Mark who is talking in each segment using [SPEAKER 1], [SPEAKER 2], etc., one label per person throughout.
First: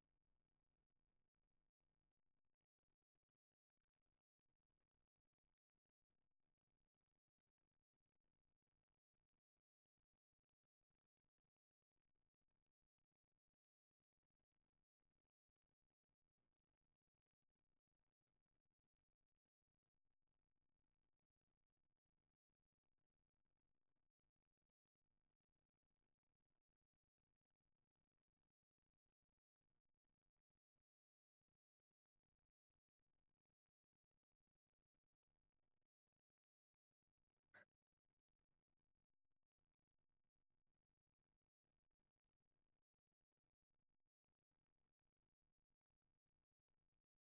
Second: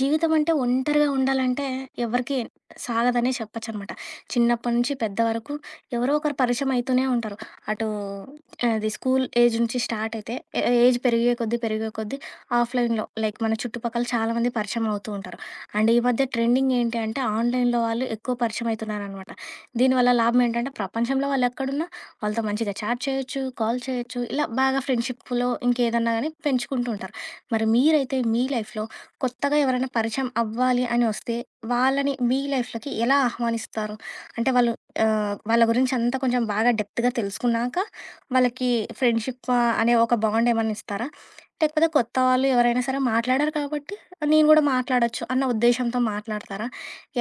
[SPEAKER 1] జీవితం అంటే ఒంటరిగా ఉండాలంటే ఎవరికీ సాగదనే చెప్పొచ్చనమాట. చిన్నప్పటి నుంచి పెద్ద వరకు ఎవరో ఒకరు పరిచయం అయితూనే ఉంటారు. అటు అది స్కూల్ ఏజ్ నుంచి స్టార్ట్ అయితే ఏజ్ పెరిగే కొద్దీ, పెరిగే కొద్దీ ఆఫ్‌లైన్‌లో లైక్ మన చుట్టుపక్కల చాలామంది పరిచయం అవుతూ ఉంటారు. అండ్ ఈ మధ్య ట్రెండింగ్ ఏంటి అంటే ఆన్‌లైన్‌లో వాళ్ళు ఎక్కువ పరిచయం అయితున్నారనమాట. దీనివల్ల లాభం ఏంటంటే ప్రపంచంలో వాళ్ళు ఎక్కడున్నా వాళ్ళతో మంచిగా చాట్ చేయొచ్చు, కాల్ చేయొచ్చు. ఇలా బాగా ఫ్రెండ్‌షిప్‌లో ఇంకేదన్నా గానీ పెంచుకుంటూ ఉంటారు. మరి మీరైతే మీ లైఫ్‌లో కొత్తగా ఎవరైనా పరిచయం అవ్వాలి అని వస్తే వాళ్ళని మీ లైఫ్‌లోకి ఎలా ఆహ్వానిస్తారు? అంటే వాళ్ళు వాళ్ళ గురించి అంతా కొంచెం బాగా డెప్త్‌గా తెలుసుకున్నాక వాళ్ళకి ఫ్రెండ్‌షిప్ అనే ఒక బాండ్ ఏమన్నా ఇస్తారా? లేకపోతే కొత్త వాళ్ళు ఎవరైనా సరే మాట్లాడరు కాబట్టి నేను కూడా మాట్లాడొచ్చు అన్న ఉద్దేశంతో మాట్లాడతారా?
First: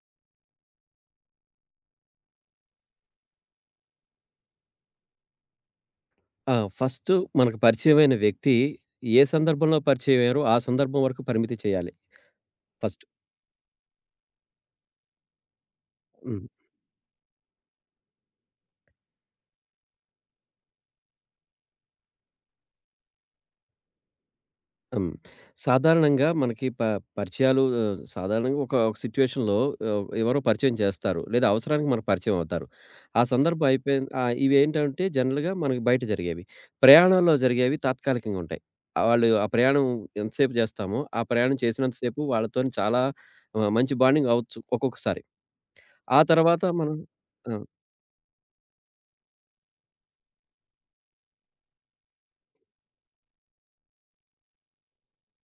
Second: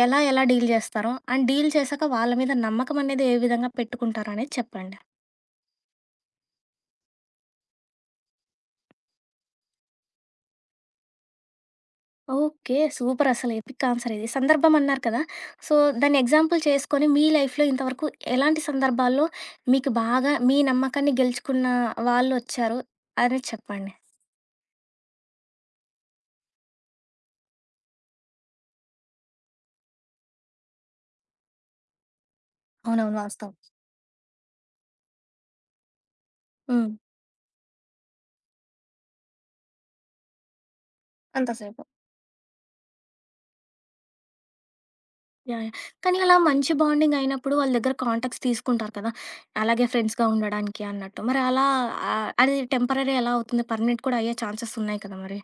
[SPEAKER 1] ఎలా ఎలా డీల్ చేస్తారో? అండ్ డీల్ చేశాక వాళ్ళ మీద నమ్మకం అనేది ఏ విధంగా పెట్టుకుంటారో అనేది చెప్పండి?
[SPEAKER 2] ఆ! ఫస్టు మనకు పరిచయమైన వ్యక్తి ఏ సందర్భంలో పరిచయమయ్యారో ఆ సందర్భం వరకు పరిమితి చేయాలి
[SPEAKER 1] ఓకే.
[SPEAKER 2] ఫస్ట్.
[SPEAKER 1] సూపర్ అసలు ఎపిక్ ఆన్సర్ ఇది. సందర్భం అన్నారు కదా! సో, దాన్ని
[SPEAKER 2] హ్మ్.
[SPEAKER 1] ఎగ్జాంపుల్ చేసుకొని మీ లైఫ్‌లో ఇంతవరకు ఎలాంటి సందర్భాల్లో మీకు బాగా మీ నమ్మకాన్ని గెలుచుకున్న వాళ్ళొచ్చారు అనేది చెప్పండి?
[SPEAKER 2] హ్మ్. సాధారణంగా మనకి పరిచయాలు సాధారణంగా ఒక ఒక సిట్యుయేషన్‌లో ఎవరో పరిచయం చేస్తారు. లేదా అవసరానికి మనకు పరిచయం అవుతారు.
[SPEAKER 1] అవునవును.
[SPEAKER 2] ఆ
[SPEAKER 1] వాస్తవం.
[SPEAKER 2] సందర్భం అయిపోయిన ఇవేంటంటే జనరల్‌గా మనకి బయట జరిగేవి.
[SPEAKER 1] హ్మ్.
[SPEAKER 2] ప్రయాణాల్లో జరిగేవి తాత్కాలికంగా ఉంటాయి. ఆ వాళ్ళు ఆ ప్రయాణం ఎంతసేపు చేస్తామో, ఆ ప్రయాణం
[SPEAKER 1] అంతసేపు.
[SPEAKER 2] చేసినంత సేపు వాళ్ళతోని చాలా మంచి బాండింగ్ అవ్వచ్చు ఒక్కొక్కసారి.
[SPEAKER 1] యాహ్! యాహ్! కానీ
[SPEAKER 2] ఆ
[SPEAKER 1] అలా
[SPEAKER 2] తర్వాత
[SPEAKER 1] మంచి
[SPEAKER 2] మనం
[SPEAKER 1] బాండింగ్
[SPEAKER 2] ఆ!
[SPEAKER 1] అయినప్పుడు వాళ్ళ దగ్గర కాంటాక్ట్స్ తీసుకుంటారు కదా! అలాగే ఫ్రెండ్స్‌గా ఉండడానికి అన్నట్టు. మరి అలా అది టెంపరరీ ఎలా అవుతుంది? పర్మనెంట్ కూడా అయ్యే ఛాన్సెస్ ఉన్నాయి కదా మరి?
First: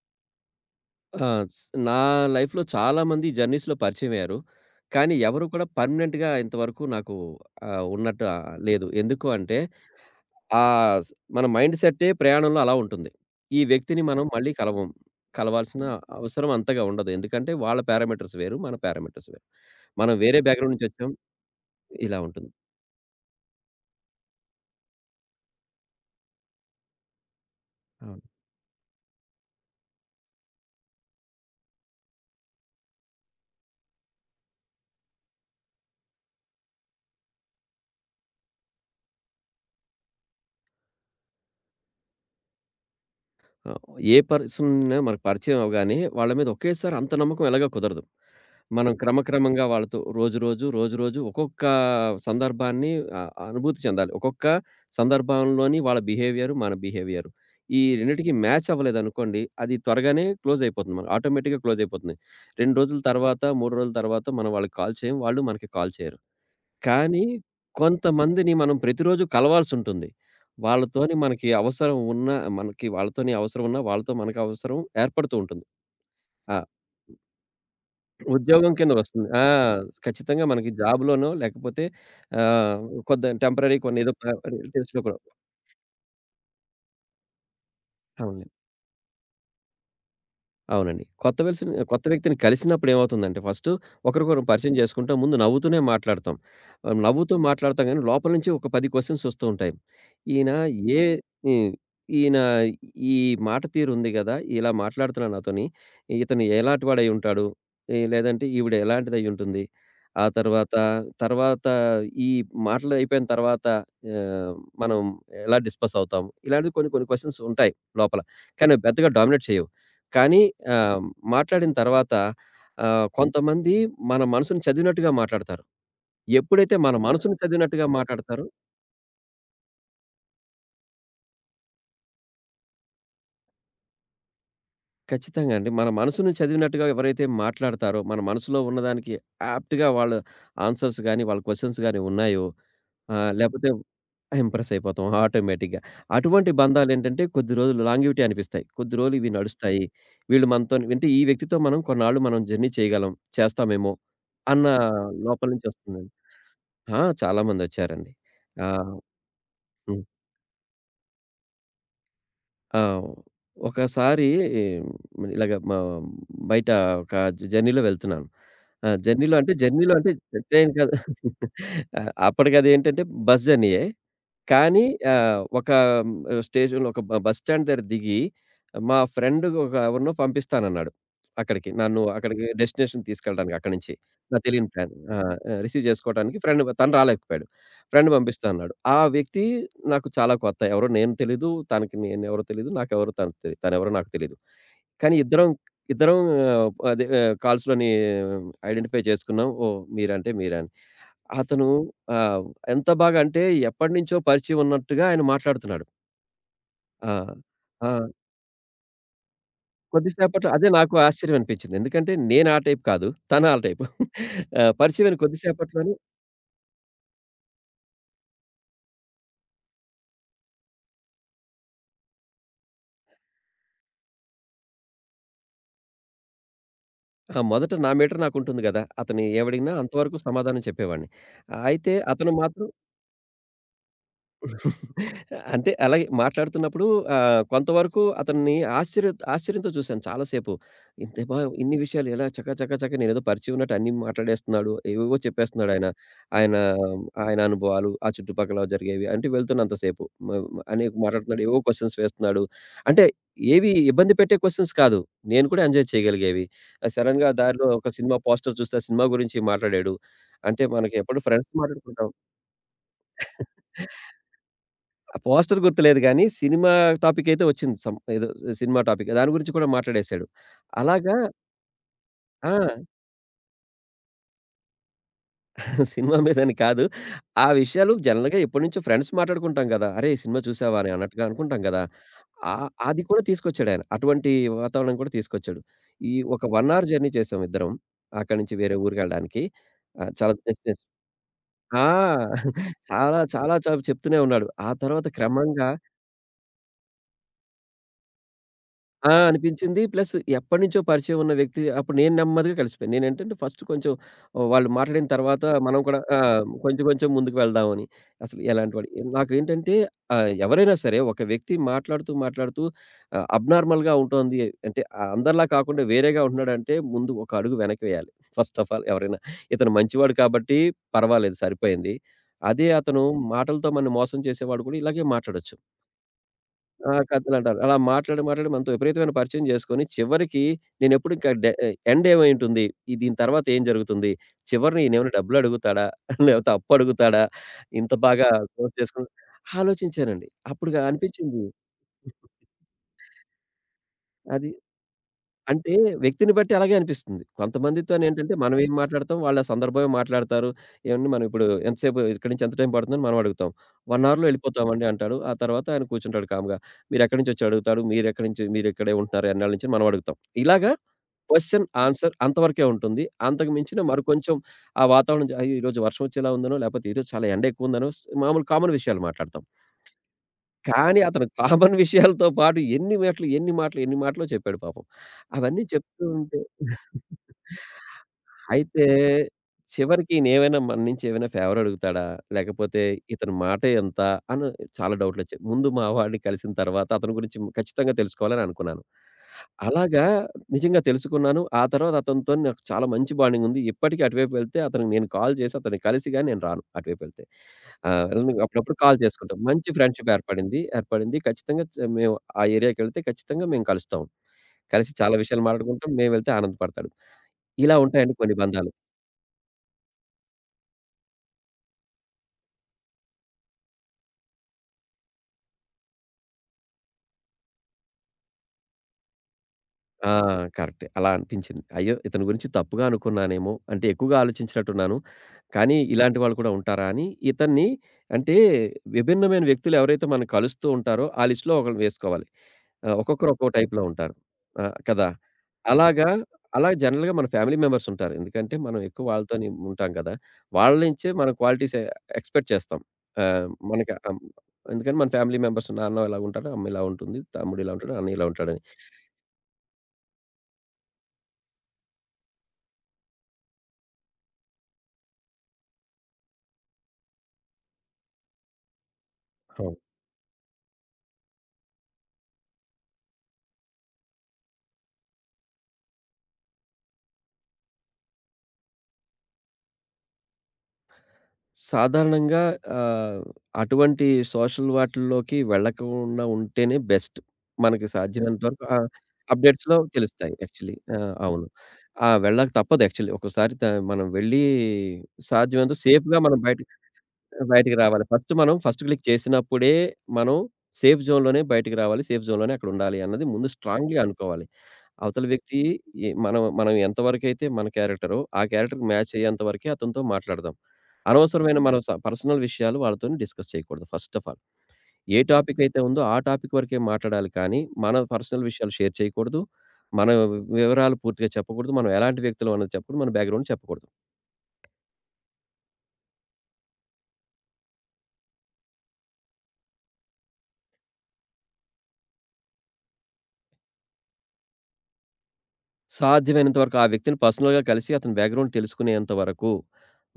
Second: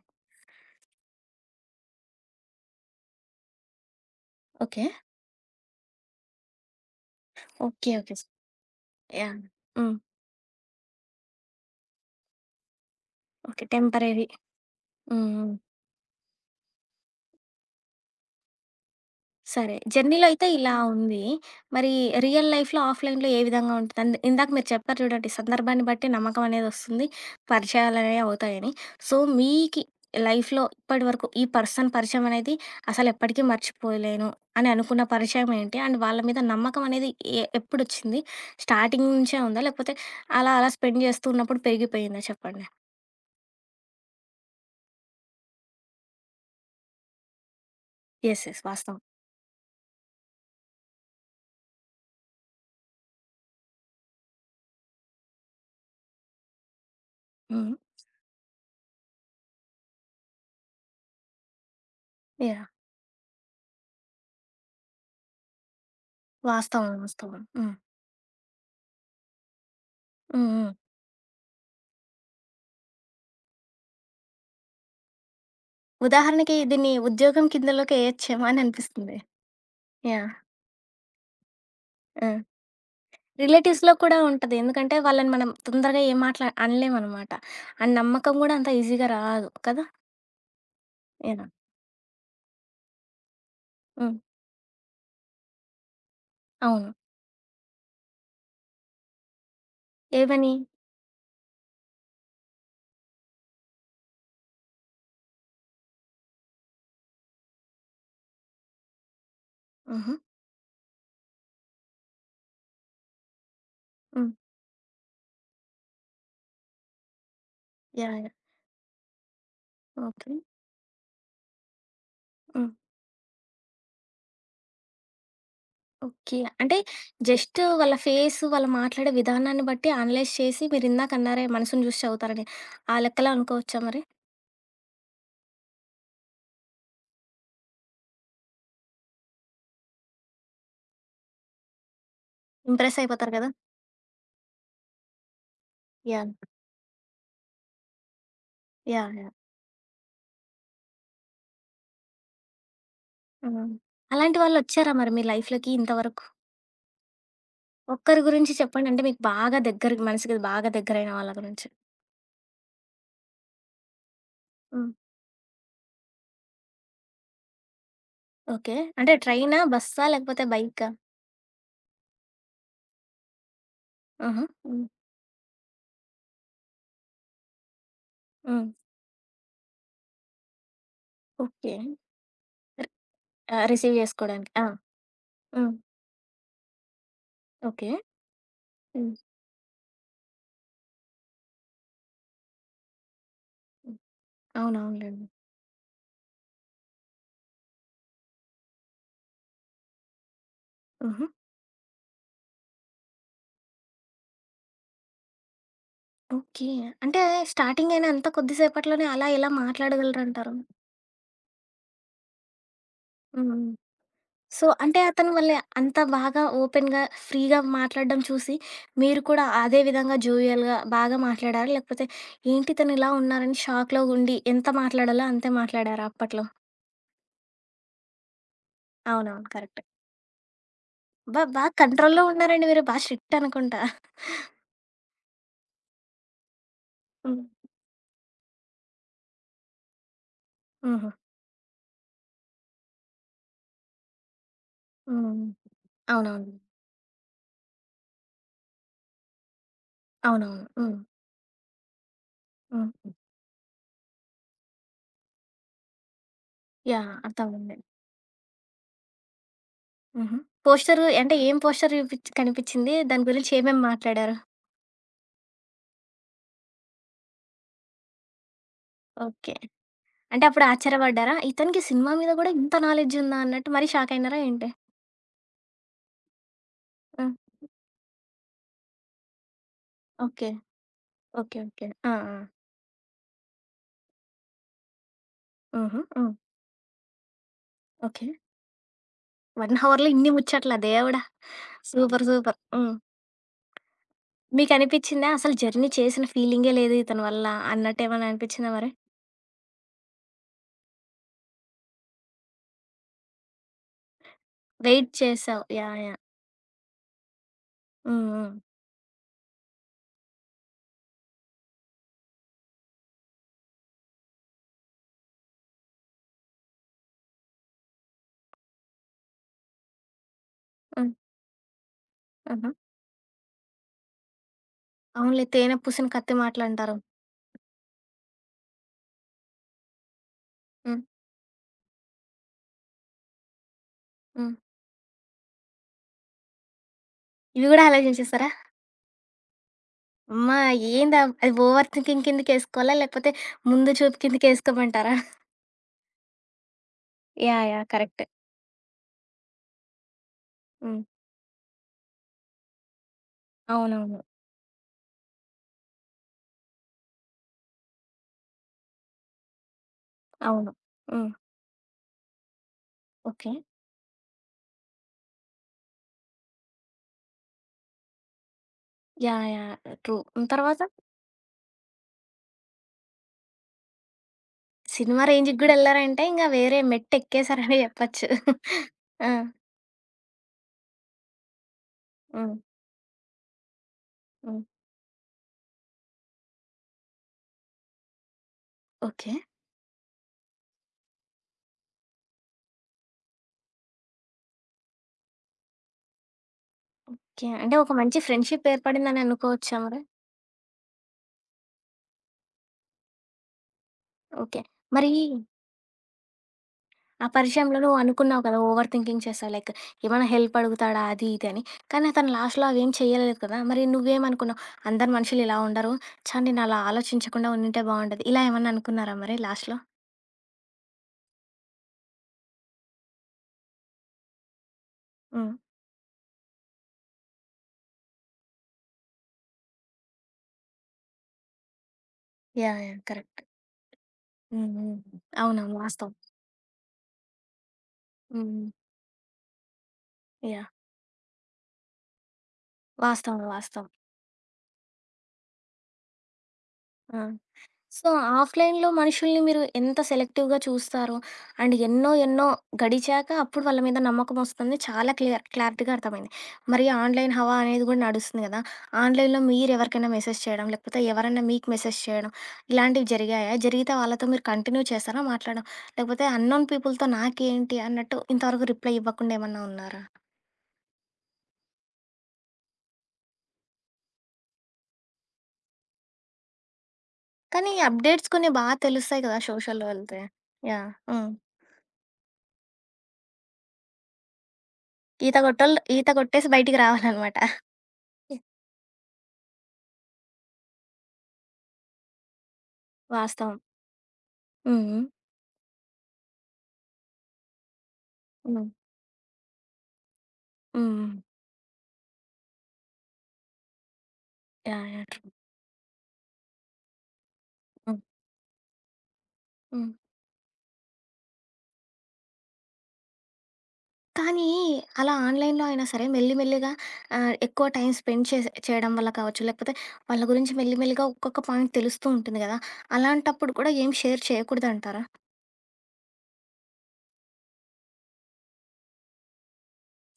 [SPEAKER 2] ఆ! స్ నా లైఫ్‌లో చాలామంది జర్నీస్‌లో పరిచయమయ్యారు.
[SPEAKER 1] ఓకే.
[SPEAKER 2] కానీ ఎవరు కూడా పర్మనెంట్‌గా ఇంతవరకు నాకు
[SPEAKER 1] ఓకే. ఓకే.
[SPEAKER 2] ఉన్నట్టు లేదు. ఎందుకు
[SPEAKER 1] యాహ్!
[SPEAKER 2] అంటే
[SPEAKER 1] హ్మ్.
[SPEAKER 2] ఆహ్, స్ మన మైండ్ సెట్టే ప్రయాణంలో అలా ఉంటుంది. ఈ
[SPEAKER 1] ఓకే.
[SPEAKER 2] వ్యక్తిని
[SPEAKER 1] టెంపరరీ.
[SPEAKER 2] మనం మళ్ళీ కలవం.
[SPEAKER 1] హ్మ్. హ్మ్.
[SPEAKER 2] కలవాల్సిన అవసరం అంతగా ఉండదు. ఎందుకంటే వాళ్ళ పారామీటర్స్ వేరు. మన పారామీటర్స్ వేరు.
[SPEAKER 1] సరే.
[SPEAKER 2] మనం
[SPEAKER 1] జర్నీలో
[SPEAKER 2] వేరే
[SPEAKER 1] అయితే ఇలా
[SPEAKER 2] బ్యాక్‌గ్రౌండ్ నుంచి వచ్చాం.
[SPEAKER 1] ఉంది. మరి
[SPEAKER 2] ఇలా
[SPEAKER 1] రియల్
[SPEAKER 2] ఉంటుంది.
[SPEAKER 1] లైఫ్‌లో, ఆఫ్‌లైన్‌లో ఏ విధంగా ఉంటుంది? అండ్ ఇందాక మీరు చెప్పారు చూడండి, సందర్భాన్ని బట్టి నమ్మకం అనేదొస్తుంది. పరిచయాలనేవి
[SPEAKER 2] అవును.
[SPEAKER 1] అవుతాయని. సో, మీకి లైఫ్‌లో ఇప్పటి వరకు ఈ పర్సన్ పరిచయం అనేది అసలెప్పటికీ మర్చిపోలేను అని అనుకున్న పరిచయం ఏంటి? అండ్ వాళ్ళ మీద నమ్మకం అనేది ఎప్పుడొచ్చింది? స్టార్టింగ్ నుంచే ఉందా? లేకపోతే అలా అలా స్పెండ్ చేస్తూ ఉన్నప్పుడు పెరిగిపోయిందా చెప్పండి?
[SPEAKER 2] ఆ! ఏ పర్సన్ మనకు పరిచయం అవ్వగానే వాళ్ళ మీద ఒకేసారి అంత నమ్మకం ఎలాగో కుదరదు.
[SPEAKER 1] యెస్. యెస్.
[SPEAKER 2] మనం
[SPEAKER 1] వాస్తవం.
[SPEAKER 2] క్రమక్రమంగా వాళ్ళతో రోజురోజు, రోజురోజు ఒక్కొక్క సందర్భాన్ని అనుభూతి చెందాలి. ఒక్కొక్క సందర్భంలోని వాళ్ళ బిహేవియర్, మన బిహేవియర్.
[SPEAKER 1] హ్మ్.
[SPEAKER 2] ఈ రెండిటికి మ్యాచ్ అవ్వలేదనుకోండి, అది త్వరగానే క్లోజ్ అయిపోతుంది. మన ఆటోమేటిక్‌గా క్లోజ్ అయిపోతుంది.
[SPEAKER 1] యాహ్!
[SPEAKER 2] 2 రోజుల తర్వాత, 3 రోజుల తర్వాత మనం వాళ్ళకి కాల్ చేయం. వాళ్ళు మనకి కాల్ చేయరు.
[SPEAKER 1] వాస్తవం.
[SPEAKER 2] కానీ
[SPEAKER 1] వాస్తవం. హ్మ్.
[SPEAKER 2] కొంతమందిని మనం ప్రతిరోజు కలవాల్సుంటుంది.
[SPEAKER 1] హ్మ్. హ్మ్.
[SPEAKER 2] వాళ్ళతోని మనకి అవసరం ఉన్న మనకి వాళ్ళతోని అవసరం ఉన్న, వాళ్ళతో మనకు అవసరం ఏర్పడుతూ ఉంటుంది.
[SPEAKER 1] ఉదాహరణకి
[SPEAKER 2] ఆ!
[SPEAKER 1] దీన్ని ఉద్యోగం కిందలోకి ఎయచ్చేమో అని
[SPEAKER 2] ఉద్యోగం కింద
[SPEAKER 1] అనిపిస్తుంది.
[SPEAKER 2] వస్తుంది. ఆ!
[SPEAKER 1] యాహ్!
[SPEAKER 2] ఖచ్చితంగా మనకి జాబ్‌లోనో లేకపోతే
[SPEAKER 1] ఆ!
[SPEAKER 2] ఆహ్, కొంత టెంపరరీ
[SPEAKER 1] రిలేటివ్స్‌లో
[SPEAKER 2] కొన్ని ఏదో
[SPEAKER 1] కూడా
[SPEAKER 2] ప
[SPEAKER 1] ఉంటది. ఎందుకంటే
[SPEAKER 2] తెలుసుకోకూడదు.
[SPEAKER 1] వాళ్ళని మనం తొందరగా ఏం మాట్లా అనలేమనమాట. అండ్ నమ్మకం
[SPEAKER 2] అవును.
[SPEAKER 1] గూడా అంత ఈజీగా రాదు కదా!
[SPEAKER 2] అవునండి.
[SPEAKER 1] యాహ్!
[SPEAKER 2] కొత్త వ్యక్తిని కలిసినప్పుడు ఏమవుతుందంటే ఫస్టు
[SPEAKER 1] హ్మ్.
[SPEAKER 2] ఒకరికొకరం పరిచయం చేసుకుంటాం. ముందు నవ్వుతూనే మాట్లాడతాం.
[SPEAKER 1] అవును.
[SPEAKER 2] నవ్వుతూ మాట్లాడతాం గానీ లోపల నుంచి ఒక 10 క్వెషన్స్ వస్తూ ఉంటాయి. ఈయన
[SPEAKER 1] ఏవని?
[SPEAKER 2] ఏ హ్మ్. ఈయన ఈ మాట తీరుంది గదా! ఇలా మాట్లాడుతున్నాడు నాతోని. ఇతను ఎలాంటి వాడై ఉంటాడు? ఈ లేదంటే ఈవిడ ఎలాంటిదై ఉంటుంది?
[SPEAKER 1] హుహు.
[SPEAKER 2] ఆ తర్వాత, తర్వాత ఈ మాటలు అయిపోయిన తర్వాత
[SPEAKER 1] హ్మ్.
[SPEAKER 2] ఆహ్, మనం ఎలా డిస్కస్ అవుతాము? ఇలాంటివి కొన్ని కొన్ని క్వెషన్స్ ఉంటాయి
[SPEAKER 1] యాహ్!
[SPEAKER 2] లోపల.
[SPEAKER 1] యాహ్!
[SPEAKER 2] కానీ అవి పెద్దగా డామినేట్ చేయవు.
[SPEAKER 1] ఓకే.
[SPEAKER 2] కానీ ఆహ్, మాట్లాడిన తర్వాత
[SPEAKER 1] హ్మ్.
[SPEAKER 2] ఆహ్, హ్మ్. కొంతమంది మన మనసుని చదివినట్టుగా మాట్లాడతారు.
[SPEAKER 1] ఓకే.
[SPEAKER 2] ఎప్పుడైతే
[SPEAKER 1] అంటే
[SPEAKER 2] మన మనసుని
[SPEAKER 1] జస్ట్
[SPEAKER 2] చదివినట్టుగా
[SPEAKER 1] వాళ్ళ ఫేసు,
[SPEAKER 2] మాట్లాడతారో
[SPEAKER 1] వాళ్ళు మాట్లాడే విధానాన్ని బట్టి అనలైజ్ చేసి మీరిందాకన్నారే మనసుని జూసి చదువుతారని. ఆ లెక్కలో అనుకోవచ్చా మరి?
[SPEAKER 2] ఖచ్చితంగా అండి. మన మనసుని చదివినట్టుగా ఎవరైతే మాట్లాడతారో, మన మనసులో ఉన్నదానికి యాప్ట్‌గా వాళ్ళ ఆన్సర్స్ గాని, వాళ్ళ క్వెషన్స్ గాని ఉన్నాయో
[SPEAKER 1] ఇంప్రెస్ అయిపోతారు గదా!
[SPEAKER 2] లేపోతే ఇంప్రెస్ అయిపోతాం ఆటోమేటిక్‌గా.
[SPEAKER 1] యాహ్!
[SPEAKER 2] అటువంటి బంధాలేంటంటే కొద్ది రోజులు లాంగివిటీ అనిపిస్తాయి. కొద్ది
[SPEAKER 1] యాహ్!
[SPEAKER 2] రోజులు
[SPEAKER 1] యాహ్!
[SPEAKER 2] ఇవి నడుస్తాయి. వీళ్ళు మనతోని అంటే ఈ వ్యక్తితో మనం కొన్నాళ్ళు మనం జర్నీ చేయగలం.
[SPEAKER 1] హ్మ్.
[SPEAKER 2] చేస్తామేమో
[SPEAKER 1] అలాంటి
[SPEAKER 2] అన్న
[SPEAKER 1] వాళ్ళొచ్చారా మరి మీ
[SPEAKER 2] లోపల
[SPEAKER 1] లైఫ్‌లోకి
[SPEAKER 2] నుంచొస్తుందండి.
[SPEAKER 1] ఇంతవరకు?
[SPEAKER 2] ఆ! చాలామందొచ్చారండి.
[SPEAKER 1] ఒక్కరి గురించి చెప్పండి.
[SPEAKER 2] ఆహ్,
[SPEAKER 1] అంటే మీకు బాగా దగ్గరకి
[SPEAKER 2] హ్మ్.
[SPEAKER 1] మనసుకి బాగా దగ్గరైన వాళ్ళ గురించి.
[SPEAKER 2] ఆ! ఒకసారి
[SPEAKER 1] హ్మ్.
[SPEAKER 2] ఇలాగ మ బయట ఒక జర్నీలో వెళ్తున్నాను.
[SPEAKER 1] ఓకే.
[SPEAKER 2] ఆ!
[SPEAKER 1] అంటే ట్రైనా?
[SPEAKER 2] జర్నీలో
[SPEAKER 1] బస్సా?
[SPEAKER 2] అంటే
[SPEAKER 1] లేకపోతే
[SPEAKER 2] ట్రైన్
[SPEAKER 1] బైకా?
[SPEAKER 2] కాదు. అప్పటికదేంటంటే బస్ జర్నీయే.
[SPEAKER 1] ఆహా! హ్మ్.
[SPEAKER 2] కానీ ఒక హ్మ్, స్టేషన్‌లో ఒక బస్ స్టాండ్ దగ్గర దిగి,
[SPEAKER 1] హ్మ్.
[SPEAKER 2] మా ఫ్రెండ్ ఒక ఎవరినో పంపిస్తానన్నాడు. అక్కడికి.
[SPEAKER 1] ఓకే.
[SPEAKER 2] నన్ను అక్కడికి డెస్టినేషన్ తీసుకెళ్ళడానికి అక్కడి నుంచి.
[SPEAKER 1] రిసీవ్
[SPEAKER 2] నాకు
[SPEAKER 1] చేసుకోడానికి. ఆ!
[SPEAKER 2] తెలియని ప్లాన్. ఆ!
[SPEAKER 1] హ్మ్.
[SPEAKER 2] రిసీవ్ చేసుకోవడానికి ఫ్రెండ్ తను రాలేకపోయాడు.
[SPEAKER 1] ఓకే.
[SPEAKER 2] ఫ్రెండ్ పంపిస్తా అన్నాడు. ఆ
[SPEAKER 1] హ్మ్.
[SPEAKER 2] వ్యక్తి నాకు చాలా కొత్త. ఎవరో నేను తెలీదు. తనకి నేనెవరో తెలీదు. నాకెవరో తనకు తెలీదు. తనెవరో
[SPEAKER 1] హ్మ్.
[SPEAKER 2] నాకు తెలీదు. కానీ
[SPEAKER 1] అవునవునులెండి.
[SPEAKER 2] ఇద్దరం ఇద్దరం అదే కాల్స్‌లోని ఐడెంటిఫై చేసుకున్నాం. ఓహ్! మీరంటే మీరే అని.
[SPEAKER 1] హుహు.
[SPEAKER 2] అతను ఆ! ఎంత బాగా అంటే ఎప్పటినుంచో పరిచయం ఉన్నట్టుగా ఆయన మాట్లాడుతున్నాడు.
[SPEAKER 1] ఓకే.
[SPEAKER 2] ఆ!
[SPEAKER 1] అంటే
[SPEAKER 2] ఆ!
[SPEAKER 1] స్టార్టింగయిన అంత కొద్ది సేపట్లోనే అలా ఎలా
[SPEAKER 2] కొద్ది సేపట్లో
[SPEAKER 1] మాట్లాడగలరంటారు?
[SPEAKER 2] అదే నాకు ఆశ్చర్యం అనిపించింది. ఎందుకంటే నేను ఆ టైప్ కాదు. తను
[SPEAKER 1] హ్మ్.
[SPEAKER 2] ఆ టైపు.
[SPEAKER 1] సో, అంటే
[SPEAKER 2] పరిచయమైన
[SPEAKER 1] అతను
[SPEAKER 2] కొద్ది
[SPEAKER 1] వల్లే
[SPEAKER 2] సేపట్లోనే
[SPEAKER 1] అంత బాగా ఓపెన్‌గా, ఫ్రీగా మాట్లాడడం చూసి మీరు కూడా అదే విధంగా జోవియల్‌గా బాగా మాట్లాడారా? లేకపోతే ఏంటి ఇతను ఇలా ఉన్నారని షాక్‌లో ఉండి ఎంత మాట్లాడాలో అంతే మాట్లాడారా అప్పట్లో?
[SPEAKER 2] ఆ! మొదట నా మీటర్ నాకుంటుంది గదా! అతను
[SPEAKER 1] అవునవును.
[SPEAKER 2] ఏవడిగినా
[SPEAKER 1] కరెక్ట్.
[SPEAKER 2] అంతవరకు సమాధానం చెప్పేవాడిని.
[SPEAKER 1] అబ్బా! బా
[SPEAKER 2] అయితే
[SPEAKER 1] కంట్రోల్‌లో
[SPEAKER 2] అతను మాత్రం
[SPEAKER 1] ఉన్నారండి మీరు. బా స్ట్రిక్ట్ అనుకుంటా.
[SPEAKER 2] అంటే అలాగే మాట్లాడుతున్నప్పుడు
[SPEAKER 1] హ్మ్.
[SPEAKER 2] కొంతవరకు అతన్ని ఆశ్చర్యంతో చూశాను చాలాసేపు.
[SPEAKER 1] హుహు.
[SPEAKER 2] ఇంత బా ఇన్ని విషయాలు ఎలా చక చక చక నేనేదో పరిచయం ఉన్నట్టు అన్నీ మాట్లాడేస్తున్నాడు. ఏవేవో
[SPEAKER 1] హ్మ్.
[SPEAKER 2] చెప్పేస్తున్నాడు ఆయన.
[SPEAKER 1] అవునవును.
[SPEAKER 2] ఆయన, ఆయన అనుభవాలు, ఆ చుట్టుపక్కల జరిగేవి అంటే వెళ్తున్నంత సేపు. మ మ
[SPEAKER 1] అవునవును.
[SPEAKER 2] అని
[SPEAKER 1] హ్మ్.
[SPEAKER 2] మాట్లాడుతున్నాడు. ఏవో క్వెషన్స్ వేస్తున్నాడు. అంటే
[SPEAKER 1] హ్మ్.
[SPEAKER 2] ఏవి ఇబ్బంది పెట్టే క్వెషన్స్ కాదు. నేను కూడా ఎంజాయ్ చేయగలిగేవి.
[SPEAKER 1] యాహ్!
[SPEAKER 2] సడెన్‌గా దారిలో
[SPEAKER 1] అర్థమైంది.
[SPEAKER 2] ఒక సినిమా పోస్టర్ చూస్తే ఆ సినిమా గురించి మాట్లాడాడు.
[SPEAKER 1] హుహు.
[SPEAKER 2] అంటే మనకి
[SPEAKER 1] పోస్టరు
[SPEAKER 2] ఎప్పుడు
[SPEAKER 1] అంటే
[SPEAKER 2] ఫ్రెండ్స్
[SPEAKER 1] ఏం పోస్టర్
[SPEAKER 2] మాట్లాడుకుంటాం.
[SPEAKER 1] చూపిచి కనిపిచ్చింది? దాని గురించి ఏమేం మాట్లాడారు?
[SPEAKER 2] ఆ పోస్టర్ గుర్తులేదు గానీ, సినిమా టాపికయితే వచ్చింది. సమ్ ఏదో సినిమా టాపిక్. దాని
[SPEAKER 1] ఓకే.
[SPEAKER 2] గురించి కూడా మాట్లాడేశాడు.
[SPEAKER 1] అంటే అప్పుడు
[SPEAKER 2] అలాగా
[SPEAKER 1] ఆశ్చర్యపడ్డారా? ఇతనికి సినిమా మీద గూడా ఇంత
[SPEAKER 2] ఆ!
[SPEAKER 1] నాలెడ్జ్ ఉందా అన్నట్టు మరీ షాక్ అయినారా ఏంటి?
[SPEAKER 2] సినిమా మీదని కాదు.
[SPEAKER 1] ఆ!
[SPEAKER 2] ఆ విషయాలు జనరల్‌గా ఎప్పటినుంచో ఫ్రెండ్స్ మాట్లాడుకుంటాం గదా! అరేయ్! Cinema
[SPEAKER 1] okay.
[SPEAKER 2] చూసావా? అని అన్నట్టుగా
[SPEAKER 1] ఓకే.
[SPEAKER 2] అనుకుంటాం గదా!
[SPEAKER 1] ఓకే. ఆ! ఆ!
[SPEAKER 2] అది కూడా తీసుకొచ్చాడాయన. అటువంటి వాతావరణం కూడా తీసుకొచ్చాడు.
[SPEAKER 1] హుహు.
[SPEAKER 2] ఈ
[SPEAKER 1] హ్మ్.
[SPEAKER 2] ఒక 1 అవర్ జర్నీ చేశాం ఇద్దరం.
[SPEAKER 1] ఓకే.
[SPEAKER 2] అక్కడి నుంచి వేరే ఊరికెళ్ళడానికి.
[SPEAKER 1] 1 అవర్‌లో ఇన్ని
[SPEAKER 2] చాలా
[SPEAKER 1] ముచ్చట్లా
[SPEAKER 2] ప్లేసెస్
[SPEAKER 1] దేవుడా!
[SPEAKER 2] ఆ!
[SPEAKER 1] సూపర్. సూపర్. హ్మ్.
[SPEAKER 2] చాలా చాలా చ చెప్తూనే ఉన్నాడు. ఆ తర్వాత
[SPEAKER 1] మీకనిపిచ్చిందా అసలు
[SPEAKER 2] క్రమంగా
[SPEAKER 1] జర్నీ చేసిన ఫీలింగే లేదు ఇతని వల్ల అన్నట్టేమన్నా అనిపిచ్చిందా మరి?
[SPEAKER 2] ఆ! అనిపించింది. ప్లస్ ఎప్పటినుంచో పరిచయం ఉన్న వ్యక్తి అప్పుడు నేను నెమ్మదిగా కలిసిపోయాను. నేనేంటంటే ఫస్ట్ కొంచెం వాళ్ళు మాట్లాడిన
[SPEAKER 1] వెయిట్
[SPEAKER 2] తర్వాత
[SPEAKER 1] చేసావు.
[SPEAKER 2] మనం
[SPEAKER 1] యాహ్!
[SPEAKER 2] కూడా
[SPEAKER 1] యాహ్!
[SPEAKER 2] ఆ! కొంచెం కొంచెం ముందుకు వెళ్దామని.
[SPEAKER 1] హ్మ్.
[SPEAKER 2] అసలు
[SPEAKER 1] హ్మ్.
[SPEAKER 2] ఎలాంటి వాడు నాకేంటంటే ఎవరైనా సరే ఒక వ్యక్తి మాట్లాడుతూ మాట్లాడుతూ అబ్నార్మల్‌గా ఉంటుంది అంటే అందరిలా కాకుండా వేరేగా ఉంటున్నాడంటే ముందు ఒక అడుగు వెనక్కి వేయాలి. ఫస్ట్ ఆఫ్ ఆల్ ఎవరైనా. ఇతను మంచివాడు కాబట్టి
[SPEAKER 1] హ్మ్.
[SPEAKER 2] పర్వాలేదు సరిపోయింది. అదే
[SPEAKER 1] ఆహా!
[SPEAKER 2] అతను మాటలతో మనల్ని మోసం చేసేవాడు కూడా ఇలాగే
[SPEAKER 1] అవునులే.
[SPEAKER 2] మాట్లాడొచ్చు.
[SPEAKER 1] తేనె పూసిన కత్తి
[SPEAKER 2] ఆ!
[SPEAKER 1] మాటలంటారు.
[SPEAKER 2] కథలంటారు. అలా మాట్లాడి మనతో విపరీతమైన పరిచయం చేసుకొని, చివరికి
[SPEAKER 1] హ్మ్.
[SPEAKER 2] నేనెప్పుడు ఇంకా డె ఎండ్ ఏమైంటుంది? దీని తర్వాత ఏం జరుగుతుంది?
[SPEAKER 1] హ్మ్.
[SPEAKER 2] చివరిన ఈయనేమైనా డబ్బులడుగుతాడా? లేకపోతే అప్పడుగుతాడా?
[SPEAKER 1] ఇవి గూడా
[SPEAKER 2] ఇంత బాగా
[SPEAKER 1] ఆలోచించేసారా?
[SPEAKER 2] క్లోజ్ చేసుకుని ఆలోచించానండి.
[SPEAKER 1] అమ్మా!
[SPEAKER 2] అప్పుడుగా
[SPEAKER 1] ఏందా
[SPEAKER 2] అనిపించింది
[SPEAKER 1] అది ఓవర్ థింకింగ్ కిందకేసుకోవాలా? లేకపోతే ముందు చూపు
[SPEAKER 2] అది
[SPEAKER 1] కిందకేసుకోమంటారా?
[SPEAKER 2] అంటే వ్యక్తిని బట్టి అలాగే అనిపిస్తుంది.
[SPEAKER 1] యాహ్! యాహ్! కరెక్టే.
[SPEAKER 2] కొంతమందితోనేంటంటే మనం ఏం మాట్లాడతాం, వాళ్ళ సందర్భమే మాట్లాడతారు.
[SPEAKER 1] హ్మ్.
[SPEAKER 2] ఏవండీ మనం ఇప్పుడు ఎంతసేపు ఇక్కడి నుంచి ఎంత టైం పడుతుందని మనం అడుగుతాం. 1
[SPEAKER 1] అవునవును.
[SPEAKER 2] అవర్‌లో ఎళ్ళిపోతామండి అంటాడు. ఆ తర్వాత ఆయన కూర్చుంటాడు కామ్‌గా. మీరెక్కడి నుంచొచ్చి అడుగుతాడు. మీరెక్కడి నుంచి మీరిక్కడే ఉంటున్నారు ఎన్నాళ్ల నుంచి మనం అడుగుతాం.
[SPEAKER 1] అవును.
[SPEAKER 2] ఇలాగా
[SPEAKER 1] హ్మ్.
[SPEAKER 2] క్వెషన్, ఆన్సర్ అంతవరకే ఉంటుంది.
[SPEAKER 1] ఓకే.
[SPEAKER 2] అంతకు మించిన మరికొంచెం ఆ వాతావరణం జ అయ్యో! ఈరోజు వర్షం వచ్చేలా ఉందనో, లేపోతే ఈరోజు చాలా ఎండ ఎక్కువుందనో మామూలు కామన్ విషయాలు మాట్లాడతాం.
[SPEAKER 1] యాహ్! యాహ్! ట్రూ. హ్మ్. తర్వాత
[SPEAKER 2] కానీ అతను కామన్ విషయాలతో పాటు ఎన్ని మాటలో చెప్పాడు పాపం.
[SPEAKER 1] సినిమా రేంజ్‌కి
[SPEAKER 2] అవన్నీ
[SPEAKER 1] గూడా
[SPEAKER 2] చెప్తూ
[SPEAKER 1] ఎళ్లారంటే
[SPEAKER 2] ఉంటే
[SPEAKER 1] ఇంగ వేరే మెట్టెక్కేసారనే జెప్పచ్చు.
[SPEAKER 2] అయితే
[SPEAKER 1] ఆ!
[SPEAKER 2] చివరికి నేవైనా మన్నించి ఏవైనా ఫేవర్ అడుగుతాడా?
[SPEAKER 1] హ్మ్.
[SPEAKER 2] లేకపోతే ఇతని మాటే ఎంత అని
[SPEAKER 1] హ్మ్.
[SPEAKER 2] చాలా డౌట్‌లొచ్చాయి. ముందు మా వాడిని కలిసిన తర్వాత అతని గురించి ఖచ్చితంగా తెలుసుకోవాలని అనుకున్నాను.
[SPEAKER 1] ఓకే.
[SPEAKER 2] అలాగా నిజంగా తెలుసుకున్నాను. ఆ తర్వాత అతనితోని నాకు చాలా మంచి బాండింగ్ ఉంది. ఇప్పటికి అటువైపు వెళ్తే అతనికి నేను కాల్ చేసి అతన్ని కలిసి గాని నేను రాను అటువైపు వెళ్తే.
[SPEAKER 1] ఓకే. అంటే ఒక
[SPEAKER 2] ఆహ్,
[SPEAKER 1] మంచి ఫ్రెండ్‌షిప్
[SPEAKER 2] అప్పుడప్పుడు కాల్
[SPEAKER 1] ఏర్పడిందని
[SPEAKER 2] చేసుకుంటాం. మంచి
[SPEAKER 1] అనుకోవచ్చా మరి?
[SPEAKER 2] ఫ్రెండ్‌షిప్ ఏర్పడింది. ఏర్పడింది. ఖచ్చితంగా మేము ఆ ఏరియాకెళ్తే ఖచ్చితంగా మేము కలుస్తాం.
[SPEAKER 1] ఓకే.
[SPEAKER 2] కలిసి
[SPEAKER 1] మరి
[SPEAKER 2] చాలా విషయాలు మాట్లాడుకుంటాం. మేమెళ్తే ఆనందపడతాడు.
[SPEAKER 1] ఆ
[SPEAKER 2] ఇలా
[SPEAKER 1] పరిచయంలో నువ్వు
[SPEAKER 2] ఉంటాయండి కొన్ని
[SPEAKER 1] అనుకున్నావు కదా!
[SPEAKER 2] బంధాలు.
[SPEAKER 1] ఓవర్ థింకింగ్ చేసావు. లైక్ ఏమైనా హెల్ప్ అడుగుతాడా అది ఇది అని. కానీ అతను లాస్ట్‌లో అవేం చేయలేదు కదా! మరి నువ్వేమనుకున్నావు? అందరు మనుషులు ఇలా ఉండరు. ఛా! నేనలా ఆలోచించకుండా ఉండింటే బావుండేది. ఇలా ఏమన్నా అనుకున్నారా మరి లాస్ట్‌లో?
[SPEAKER 2] ఆ! కరెక్టే. అలా అనిపించింది. అయ్యో! ఇతని గురించి తప్పుగా అనుకున్నానేమో! అంటే ఎక్కువగా ఆలోచించినట్టున్నాను.
[SPEAKER 1] హ్మ్.
[SPEAKER 2] కానీ ఇలాంటి వాళ్ళు కూడా ఉంటారా అని ఇతన్ని అంటే విభిన్నమైన వ్యక్తులు ఎవరైతే మనం కలుస్తూ ఉంటారో ఆ లిస్ట్‌లో ఒకళ్ళని వేసుకోవాలి.
[SPEAKER 1] యాహ్! యాహ్!
[SPEAKER 2] ఒక్కొక్కరు
[SPEAKER 1] కరెక్ట్.
[SPEAKER 2] ఒక్కో టైప్‌లో ఉంటారు. ఆ!
[SPEAKER 1] హ్మ్. హ్మ్.
[SPEAKER 2] కదా!
[SPEAKER 1] అవునవును.
[SPEAKER 2] అలాగా
[SPEAKER 1] వాస్తవం.
[SPEAKER 2] అలా జనరల్‌గా మన ఫ్యామిలీ మెంబర్స్ ఉంటారు. ఎందుకంటే
[SPEAKER 1] హ్మ్.
[SPEAKER 2] మనం ఎక్కువ వాళ్ళతోనే ఉంటాం కదా!
[SPEAKER 1] యాహ్!
[SPEAKER 2] వాళ్ళ నుంచే మనం క్వాలిటీస్ ఎక్స్‌పెక్ట్ చేస్తాం.
[SPEAKER 1] వాస్తవం.
[SPEAKER 2] ఆహ్,
[SPEAKER 1] వాస్తవం.
[SPEAKER 2] మనకి ఎందుకని మన ఫ్యామిలీ మెంబర్స్ నాన్న ఇలా ఉంటాడు, అమ్మ ఇలా
[SPEAKER 1] ఆ!
[SPEAKER 2] ఉంటుంది, తమ్ముడు ఇలా ఉంటాడు,
[SPEAKER 1] సో,
[SPEAKER 2] అన్నయ్య ఇలా ఉంటాడని.
[SPEAKER 1] ఆఫ్‌లైన్‌లో మనుషుల్ని మీరు ఎంత సెలెక్టివ్‌గా చూస్తారు? అండ్ ఎన్నో ఎన్నో గడిచాక అప్పుడు వాళ్ళ మీద నమ్మకమొస్తుంది. చాలా క్లియర్ క్లారిటీగా అర్థమైంది. మరి ఆన్‌లైన్ హవా అనేది గూడా నడుస్తుంది గదా! ఆన్‌లైన్‌లో మీరెవరికైనా మెసేజ్ చేయడం, లేకపోతే ఎవరైనా మీకు మెసేజ్ చేయడం ఇలాంటివి జరిగాయా? జరిగితే వాళ్ళతో మీరు కంటిన్యూ చేసారా మాట్లాడడం? లేకపోతే అన్నోన్ పీపుల్‌తో నాకేంటి అన్నట్టు ఇంతవరకు రిప్లై ఇవ్వకుండా ఏమన్నా ఉన్నారా?
[SPEAKER 2] సాధారణంగా ఆహ్, అటువంటి సోషల్ వాటిల్లోకి వెళ్ళకుండా ఉంటేనే బెస్ట్.
[SPEAKER 1] కానీ
[SPEAKER 2] మనకి హ్మ్.
[SPEAKER 1] అప్‌డేట్స్
[SPEAKER 2] సాధ్యమైనంత
[SPEAKER 1] కొన్ని బా
[SPEAKER 2] వరకు
[SPEAKER 1] తెలుస్తాయి కదా!
[SPEAKER 2] అప్‌డేట్స్‌లో
[SPEAKER 1] సోషల్‌లో వెళ్తే.
[SPEAKER 2] తెలుస్తాయి యాక్చువల్లీ.
[SPEAKER 1] యాహ్!
[SPEAKER 2] ఆ!
[SPEAKER 1] హ్మ్.
[SPEAKER 2] అవును. ఆ! వెళ్ళక తప్పదు యాక్చువల్లీ. ఒకసారి త మనం వెళ్ళి
[SPEAKER 1] ఈత
[SPEAKER 2] సాధ్యమైనంత
[SPEAKER 1] కొట్టోళ్ళు ఈత
[SPEAKER 2] సేఫ్‌గా మనం
[SPEAKER 1] కొట్టేసి
[SPEAKER 2] బయటకి
[SPEAKER 1] బయటికి రావాలనమాట.
[SPEAKER 2] బయటికి రావాలి. ఫస్ట్ మనం ఫస్ట్ క్లిక్ చేసినప్పుడే మనం సేఫ్ జోన్‌లోనే బయటికి రావాలి. సేఫ్ జోన్‌లోనే అక్కడ ఉండాలి అన్నది ముందు
[SPEAKER 1] వాస్తవం.
[SPEAKER 2] స్ట్రాంగ్‌గా అనుకోవాలి.
[SPEAKER 1] హ్మ్.
[SPEAKER 2] అవతల వ్యక్తి ఎ మనం మనం ఎంతవరకైతే మన క్యారెక్టరో, ఆ
[SPEAKER 1] హ్మ్.
[SPEAKER 2] క్యారెక్టర్‌కి మ్యాచ్ అయ్యేంత వరకే అతనితో మాట్లాడదాం.
[SPEAKER 1] హ్మ్.
[SPEAKER 2] అనవసరమైన మన పర్సనల్ విషయాలు వాళ్ళతోని డిస్కస్ చేయకూడదు first of all.
[SPEAKER 1] Yeah! Yeah!
[SPEAKER 2] ఏ
[SPEAKER 1] ట్రూ.
[SPEAKER 2] టాపిక్ అయితే ఉందో ఆ టాపిక్ వరకే మాట్లాడాలి కానీ, మన
[SPEAKER 1] హ్మ్.
[SPEAKER 2] పర్సనల్ విషయాలు షేర్ చేయకూడదు.
[SPEAKER 1] హ్మ్.
[SPEAKER 2] మన వివరాలు పూర్తిగా చెప్పకూడదు. మనం ఎలాంటి వ్యక్తులం అన్నది చెప్పకూడదు. మన బ్యాక్‌గ్రౌండ్ చెప్పకూడదు.
[SPEAKER 1] కానీ అలా ఆన్‌లైన్‌లో అయినా సరే మెల్లి మెల్లిగా ఎక్కువ టైమ్ స్పెండ్ చేయడం వల్ల కావచ్చు, లేకపోతే వాళ్ళ గురించి మెల్లి మెల్లిగా ఒక్కొక్క పాయింట్ తెలుస్తూ ఉంటుంది గదా! అలాంటప్పుడు కూడా ఏం షేర్ చేయకూడదంటారా?
[SPEAKER 2] సాధ్యమైనంత వరకు ఆ వ్యక్తిని పర్సనల్‌గా కలిసి అతని బ్యాక్‌గ్రౌండ్ తెలుసుకునేంత వరకు,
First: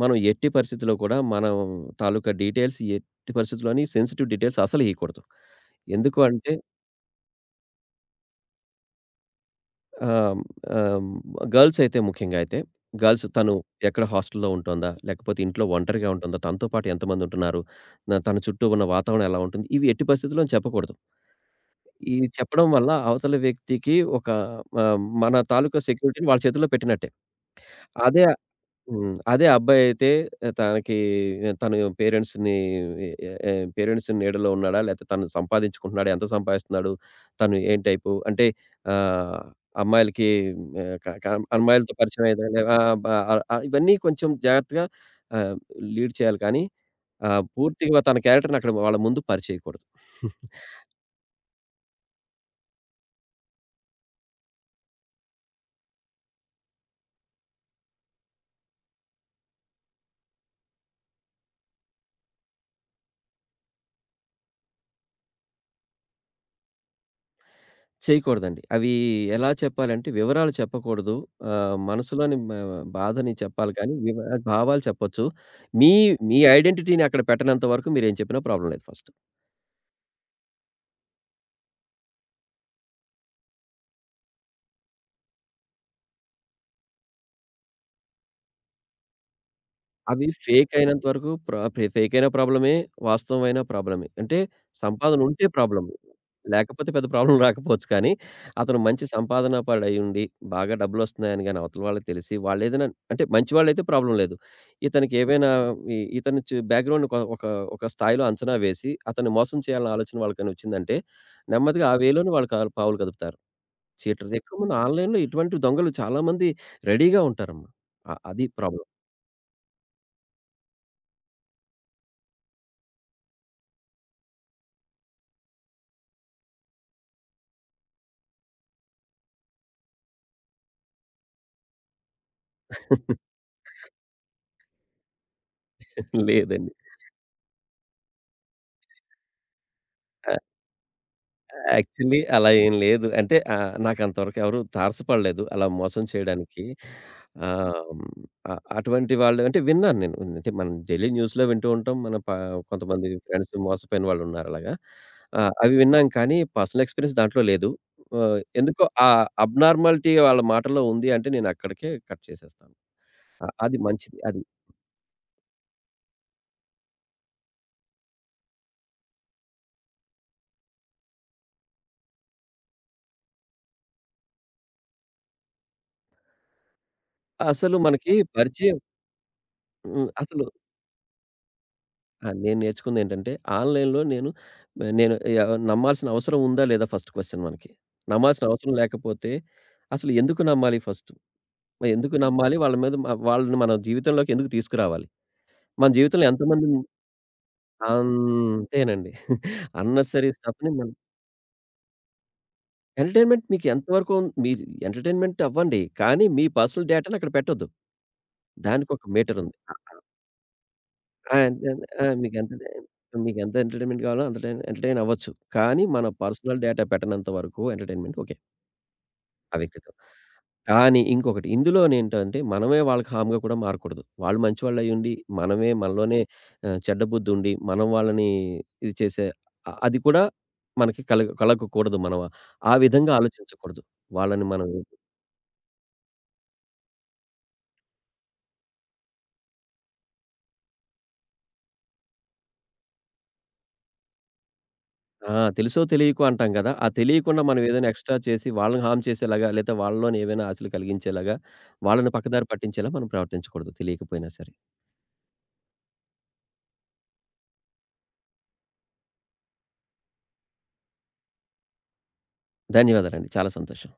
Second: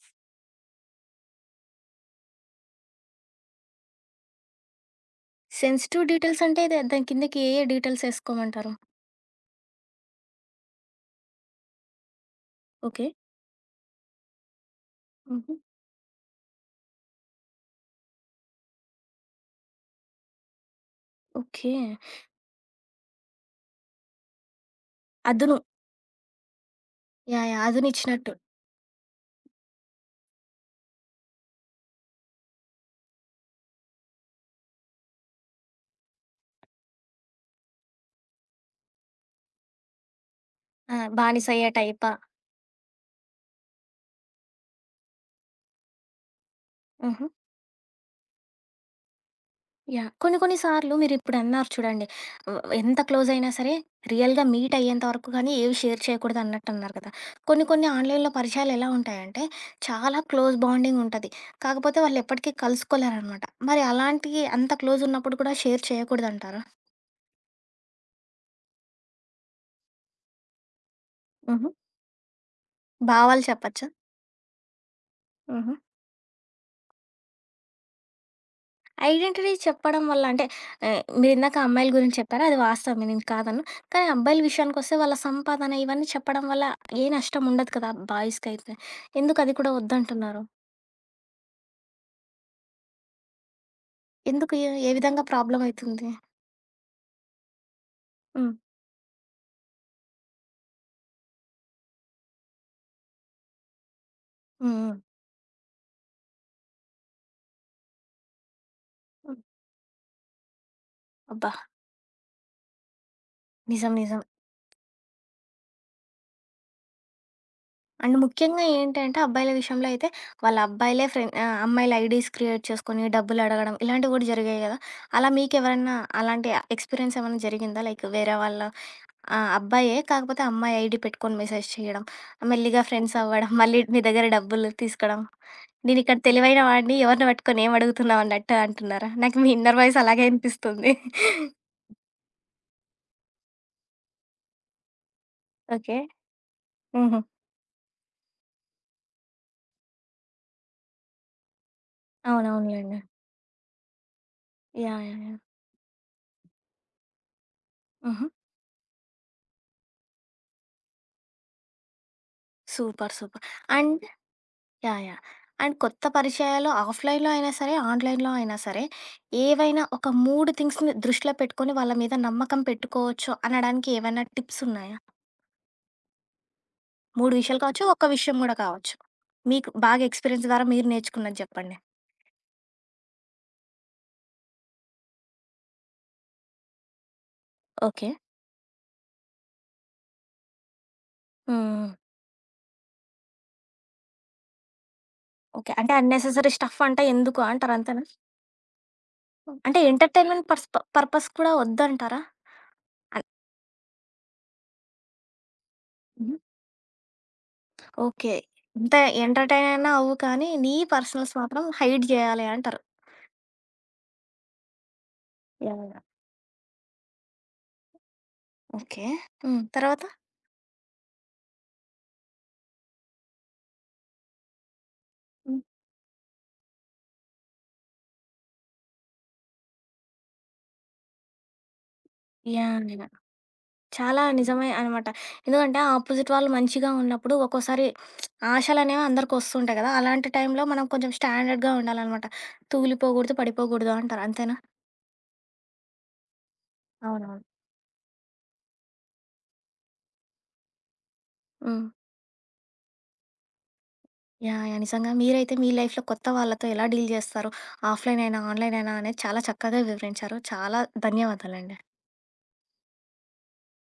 [SPEAKER 2] మనం ఎట్టి పరిస్థితిలో కూడా మనం తాలూకా డీటెయిల్స్ ఎట్టి పరిస్థితిలోని సెన్సిటివ్ డీటెయిల్స్ అసలు ఇయకూడదు.
[SPEAKER 1] సెన్సిటివ్
[SPEAKER 2] ఎందుకు
[SPEAKER 1] డీటెయిల్స్
[SPEAKER 2] అంటే
[SPEAKER 1] అంటే దాని కిందకి ఏ ఏ డీటెయిల్స్ ఏసుకోమంటారు?
[SPEAKER 2] ఆహ్, ఆహ్, గర్ల్స్ అయితే ముఖ్యంగా అయితే,
[SPEAKER 1] ఓకే.
[SPEAKER 2] గర్ల్స్ తను ఎక్కడ హాస్టల్‌లో ఉంటోందా? లేకపోతే
[SPEAKER 1] హుహు.
[SPEAKER 2] ఇంట్లో ఒంటరిగా ఉంటుందా? తనతో పాటు ఎంతమంది ఉంటున్నారు? తన చుట్టూ ఉన్న వాతావరణం ఎలా ఉంటుంది? ఇవి ఎట్టి పరిస్థితుల్లోను చెప్పకూడదు.
[SPEAKER 1] ఓకే.
[SPEAKER 2] ఇది చెప్పడం వల్ల అవతల వ్యక్తికి ఒక మన
[SPEAKER 1] అదును.
[SPEAKER 2] తాలూకా సెక్యూరిటీని వాళ్ళ చేతుల్లో పెట్టినట్టే.
[SPEAKER 1] యాహ్! యాహ్!
[SPEAKER 2] అదే
[SPEAKER 1] అదునిచ్చినట్టు.
[SPEAKER 2] హ్మ్. అదే అబ్బాయయితే తనకి తన పేరెంట్స్‌ని ఎ ఎ పేరెంట్స్ నీడలో ఉన్నాడా? లేకపోతే తను సంపాదించుకుంటున్నాడా? ఎంత సంపాదిస్తున్నాడు? తను ఏం టైపు? అంటే ఆహ్, అమ్మాయిలకి
[SPEAKER 1] ఆ!
[SPEAKER 2] ఆహ్, క క
[SPEAKER 1] బానిస అయ్యే
[SPEAKER 2] అమ్మాయిలతో
[SPEAKER 1] టైపా?
[SPEAKER 2] పరిచయం అయితేనే ఆ! బ ఇవన్నీ కొంచెం జాగ్రత్తగా ఆహ్, లీడ్ చేయాలి కానీ
[SPEAKER 1] హుహు.
[SPEAKER 2] పూర్తిగా తన క్యారెక్టర్‌ని అక్కడ వాళ్ళ ముందు పరిచేయకూడదు.
[SPEAKER 1] యాహ్! కొన్ని కొన్ని సార్లు మీరిప్పుడన్నారు చూడండి. ఎంత క్లోజయినా సరే రియల్‌గా మీట్ అయ్యేంత వరకు గానీ ఏవి షేర్ చేయకూడదన్నట్టన్నారు కదా! కొన్ని కొన్ని ఆన్‌లైన్‌లో పరిచయాలెలా ఉంటాయంటే చాలా క్లోజ్ బాండింగుంటది. కాకపోతే వాళ్ళెప్పటికీ కలుసుకోలేరనమాట. మరి అలాంటియి అంత క్లోజున్నప్పుడు కూడా షేర్ చేయకూడదంటారా?
[SPEAKER 2] చేయకూడదండి. అవి ఎలా చెప్పాలంటే వివరాలు చెప్పకూడదు.
[SPEAKER 1] హుహు.
[SPEAKER 2] మనసులోని బాధని
[SPEAKER 1] భావాలు
[SPEAKER 2] చెప్పాలి
[SPEAKER 1] చెప్పచ్చా?
[SPEAKER 2] కానీ, భావాలు చెప్పొచ్చు.
[SPEAKER 1] హుహు.
[SPEAKER 2] మీ మీ ఐడెంటిటీని అక్కడ పెట్టనంత వరకు మీరేం చెప్పినా ప్రాబ్లమ్ లేదు ఫస్ట్.
[SPEAKER 1] ఐడెంటిటీ చెప్పడం వల్ల అంటే మీరిందాక అమ్మాయిల గురించి చెప్పారు. అది వాస్తవమే నేను కాదనను. కానీ అబ్బాయిల విషయానికొస్తే వాళ్ళ సంపాదన ఇవన్నీ చెప్పడం వల్ల ఏ నష్టం ఉండదు కదా! బాయ్స్‌కైతే. ఎందుకు అది కూడా
[SPEAKER 2] అవి
[SPEAKER 1] వద్దంటున్నారు?
[SPEAKER 2] ఫేక్ అయినంత వరకు ప్ర ఫే ఫేక్ అయిన ప్రాబ్లమే. వాస్తవమైన ప్రాబ్లమే. అంటే
[SPEAKER 1] ఎందుకు? ఏ ఏ
[SPEAKER 2] సంపాదన
[SPEAKER 1] విధంగా
[SPEAKER 2] ఉంటే
[SPEAKER 1] ప్రాబ్లమ్
[SPEAKER 2] ప్రాబ్లమ్.
[SPEAKER 1] అయితుంది?
[SPEAKER 2] లేకపోతే పెద్ద ప్రాబ్లమ్ రాకపోవచ్చు కానీ,
[SPEAKER 1] హ్మ్.
[SPEAKER 2] అతను మంచి సంపాదన పడయుండి, బాగా డబ్బులొస్తున్నాయని గాని అవతల వాళ్ళకి తెలిసి, వాళ్ళేదైనా అంటే మంచివాళ్ళైతే ప్రాబ్లమ్ లేదు.
[SPEAKER 1] హ్మ్. హ్మ్.
[SPEAKER 2] ఇతనికి ఏవైనా ఇ ఇతని చు బ్యాక్‌గ్రౌండ్ ఒక ఒక ఒక స్థాయిలో అంచనా వేసి, అతన్ని
[SPEAKER 1] హ్మ్.
[SPEAKER 2] మోసం చేయాలన్న ఆలోచన వాళ్ళకని వచ్చిందంటే,
[SPEAKER 1] అబ్బా!
[SPEAKER 2] నెమ్మదిగా ఆ వేలోనే వాళ్ళు కాలు పావులు కదుపుతారు.
[SPEAKER 1] నిజం. నిజం.
[SPEAKER 2] చీటర్స్ ఎక్కువ మంది ఆన్‌లైన్‌లో ఇటువంటి దొంగలు చాలా మంది రెడీగా ఉంటారమ్మా.
[SPEAKER 1] అండ్
[SPEAKER 2] అది
[SPEAKER 1] ముఖ్యంగా
[SPEAKER 2] ప్రాబ్లమ్.
[SPEAKER 1] ఏంటంటే అబ్బాయిల విషయంలో అయితే వాళ్ళ అబ్బాయిలే ఫ్రెండ్ ఆ, అమ్మాయిల ఐడీస్ క్రియేట్ చేసుకొని డబ్బులు అడగడం ఇలాంటివి కూడా జరిగాయి కదా అలా మీకు ఎవరైనా అలాంటి ఎక్స్పీరియన్స్ ఏమైనా జరిగిందా లైక్ వేరే వాళ్ళ ఆ, అబ్బాయే కాకపోతే అమ్మాయి ఐడి పెట్టుకొని మెసేజ్ చేయడం మెల్లిగా ఫ్రెండ్స్ అవ్వడం మళ్ళీ మీ దగ్గర డబ్బులు తీసుకోవడం నేను ఇక్కడ తెలివైన
[SPEAKER 2] లేదండి.
[SPEAKER 1] వాడిని ఎవరిని పట్టుకొని ఏం అడుగుతున్నావు అన్నట్టు అంటున్నారా నాకు మీ ఇన్నర్ వాయిస్ అలాగే అనిపిస్తుంది.
[SPEAKER 2] యాక్చువల్లీ అలా ఏం లేదు. అంటే నాకంతవరకు ఎవరు తారసపడలేదు అలా
[SPEAKER 1] ఓకే.
[SPEAKER 2] మోసం చేయడానికి. ఆహ్, హ్మ్, అ అటువంటి వాళ్ళు అంటే విన్నాను నేను. అంటే మనం డైలీ న్యూస్‌లో వింటూ ఉంటాం. మన ప
[SPEAKER 1] అవునవునులేండి.
[SPEAKER 2] కొంతమంది ఫ్రెండ్స్ మోసపోయిన వాళ్ళున్నారు అలాగా.
[SPEAKER 1] Yeah yeah.
[SPEAKER 2] అవి విన్నాం కానీ పర్సనల్ ఎక్స్‌పీరియన్స్ దాంట్లో లేదు. ఎందుకో ఆ అబ్‌నార్మాలిటీ వాళ్ళ మాటల్లో ఉంది అంటే నేనక్కడికే కట్ చేసేస్తాను.
[SPEAKER 1] Super super.
[SPEAKER 2] అది మంచిది. అది.
[SPEAKER 1] యాహ్! యాహ్! అండ్ కొత్త పరిచయాలు ఆఫ్‌లైన్‌లో అయినా సరే, ఆన్‌లైన్‌లో అయినా సరే, ఏవైనా ఒక 3 థింగ్స్‌ని దృష్టిలో పెట్టుకొని వాళ్ళ మీద నమ్మకం పెట్టుకోవచ్చు అనడానికి ఏవైనా టిప్స్ ఉన్నాయా? 3 విషయాలు
[SPEAKER 2] అసలు
[SPEAKER 1] కావచ్చు, ఒక్క
[SPEAKER 2] మనకి
[SPEAKER 1] విషయం గూడా
[SPEAKER 2] పరిచయం
[SPEAKER 1] కావచ్చు. మీకు బాగా
[SPEAKER 2] హ్మ్. అసలు
[SPEAKER 1] ఎక్స్‌పీరియన్స్ ద్వారా మీరు నేర్చుకున్నది జెప్పండి.
[SPEAKER 2] ఆ! నేను నేర్చుకుందేంటంటే, ఆన్‌లైన్‌లో నేను నమ్మాల్సిన అవసరం ఉందా? లేదా? ఫస్ట్ క్వెషన్ మనకి.
[SPEAKER 1] ఓకే.
[SPEAKER 2] నమ్మాల్సిన అవసరం లేకపోతే అసలు ఎందుకు నమ్మాలి ఫస్టు?
[SPEAKER 1] హ్మ్.
[SPEAKER 2] ఎందుకు నమ్మాలి? వాళ్ళ మీద మ వాళ్ళని మన జీవితంలోకి ఎందుకు తీసుకురావాలి?
[SPEAKER 1] ఓకే.
[SPEAKER 2] మన
[SPEAKER 1] అంటే
[SPEAKER 2] జీవితంలో
[SPEAKER 1] అన్నెసెసరీ
[SPEAKER 2] ఎంతమంది
[SPEAKER 1] స్టఫ్ అంటే ఎందుకు అంటారు అంతేనా?
[SPEAKER 2] అంతేనండి.
[SPEAKER 1] అంటే
[SPEAKER 2] అన్నెసరీ
[SPEAKER 1] ఎంటర్‌టైన్‌మెంట్
[SPEAKER 2] స్టఫ్‌ని మనం
[SPEAKER 1] పర్పస్ కూడా వద్దంటారా? అన్
[SPEAKER 2] ఎంటర్‌టైన్‌మెంట్ మీకు ఎంత వరకు మీరు ఎంటర్‌టైన్‌మెంట్ అవ్వండి. కానీ
[SPEAKER 1] హుహు.
[SPEAKER 2] మీ పర్సనల్ డేటాని అక్కడ పెట్టొద్దు.
[SPEAKER 1] ఓకే. ఇంత
[SPEAKER 2] దానికొక మీటరుంది.
[SPEAKER 1] ఎంటర్‌టైన్ అయినా అవ్వు కానీ, నీ పర్సనల్స్
[SPEAKER 2] ఆ!
[SPEAKER 1] మాత్రం
[SPEAKER 2] అంతే అండి.
[SPEAKER 1] హైడ్
[SPEAKER 2] ఆ!
[SPEAKER 1] జేయాలి అంటారు.
[SPEAKER 2] మీకెంత ఎంటర్‌టైన్‌మెంట్ కావాలో అంత టైం ఎంటర్‌టైన్ అవ్వచ్చు.
[SPEAKER 1] యాహ్!
[SPEAKER 2] కానీ
[SPEAKER 1] యాహ్!
[SPEAKER 2] మన పర్సనల్ డేటా పెట్టనంత వరకు ఎంటర్‌టైన్‌మెంట్ ఓకే.
[SPEAKER 1] ఓకే.
[SPEAKER 2] ఆ
[SPEAKER 1] హ్మ్.
[SPEAKER 2] వ్యక్తితో.
[SPEAKER 1] తర్వాత?
[SPEAKER 2] కానీ ఇంకొకటి ఇందులోనేంటంటే మనమే వాళ్ళకి హార్మ్‌గా కూడా మారకూడదు. వాళ్ళు మంచివాళ్ళయ్యుండి,
[SPEAKER 1] హ్మ్.
[SPEAKER 2] మనమే మనలోనే చెడ్డ బుద్ధుండి, మనం వాళ్ళని ఇది చేసే అ అది కూడా మనకి కలగకూడదు. మనం ఆ
[SPEAKER 1] యాహ్! నిజం.
[SPEAKER 2] విధంగా ఆలోచించకూడదు.
[SPEAKER 1] చాలా
[SPEAKER 2] వాళ్ళని మనం
[SPEAKER 1] నిజమే అనమాట. ఎందుకంటే ఆపోజిట్ వాళ్ళు మంచిగా ఉన్నప్పుడు ఒక్కోసారి ఆశలనేవి అందరికి వస్తుంటాయి కదా! అలాంటి టైంలో మనం కొంచెం స్టాండర్డ్‌గా ఉండాలనమాట. తూలిపోకూడదు, పడిపోకూడదు అంటారు. అంతేనా?
[SPEAKER 2] ఆ! తెలుసో తెలియకో అంటాం కదా! ఆ తెలియకుండా
[SPEAKER 1] అవునవును.
[SPEAKER 2] మనం ఏదైనా ఎక్స్‌ట్రా చేసి వాళ్ళని హార్మ్ చేసేలాగా, లేతే వాళ్ళలోని ఏవైనా ఆశలు కలిగించేలాగా,
[SPEAKER 1] హ్మ్.
[SPEAKER 2] వాళ్ళని పక్కదారి పట్టించేలా మనం ప్రవర్తించకూడదు తెలియకపోయినా సరే.
[SPEAKER 1] యాహ్! యాహ్! నిజంగా మీరైతే మీ లైఫ్‌లో కొత్త వాళ్ళతో ఎలా డీల్ చేస్తారు? ఆఫ్‌లైన్ అయినా, ఆన్‌లైన్ అయినా అనేది చాలా చక్కగా వివరించారు. చాలా ధన్యవాదాలండి.
[SPEAKER 2] ధన్యవాదాలండి. చాలా సంతోషం.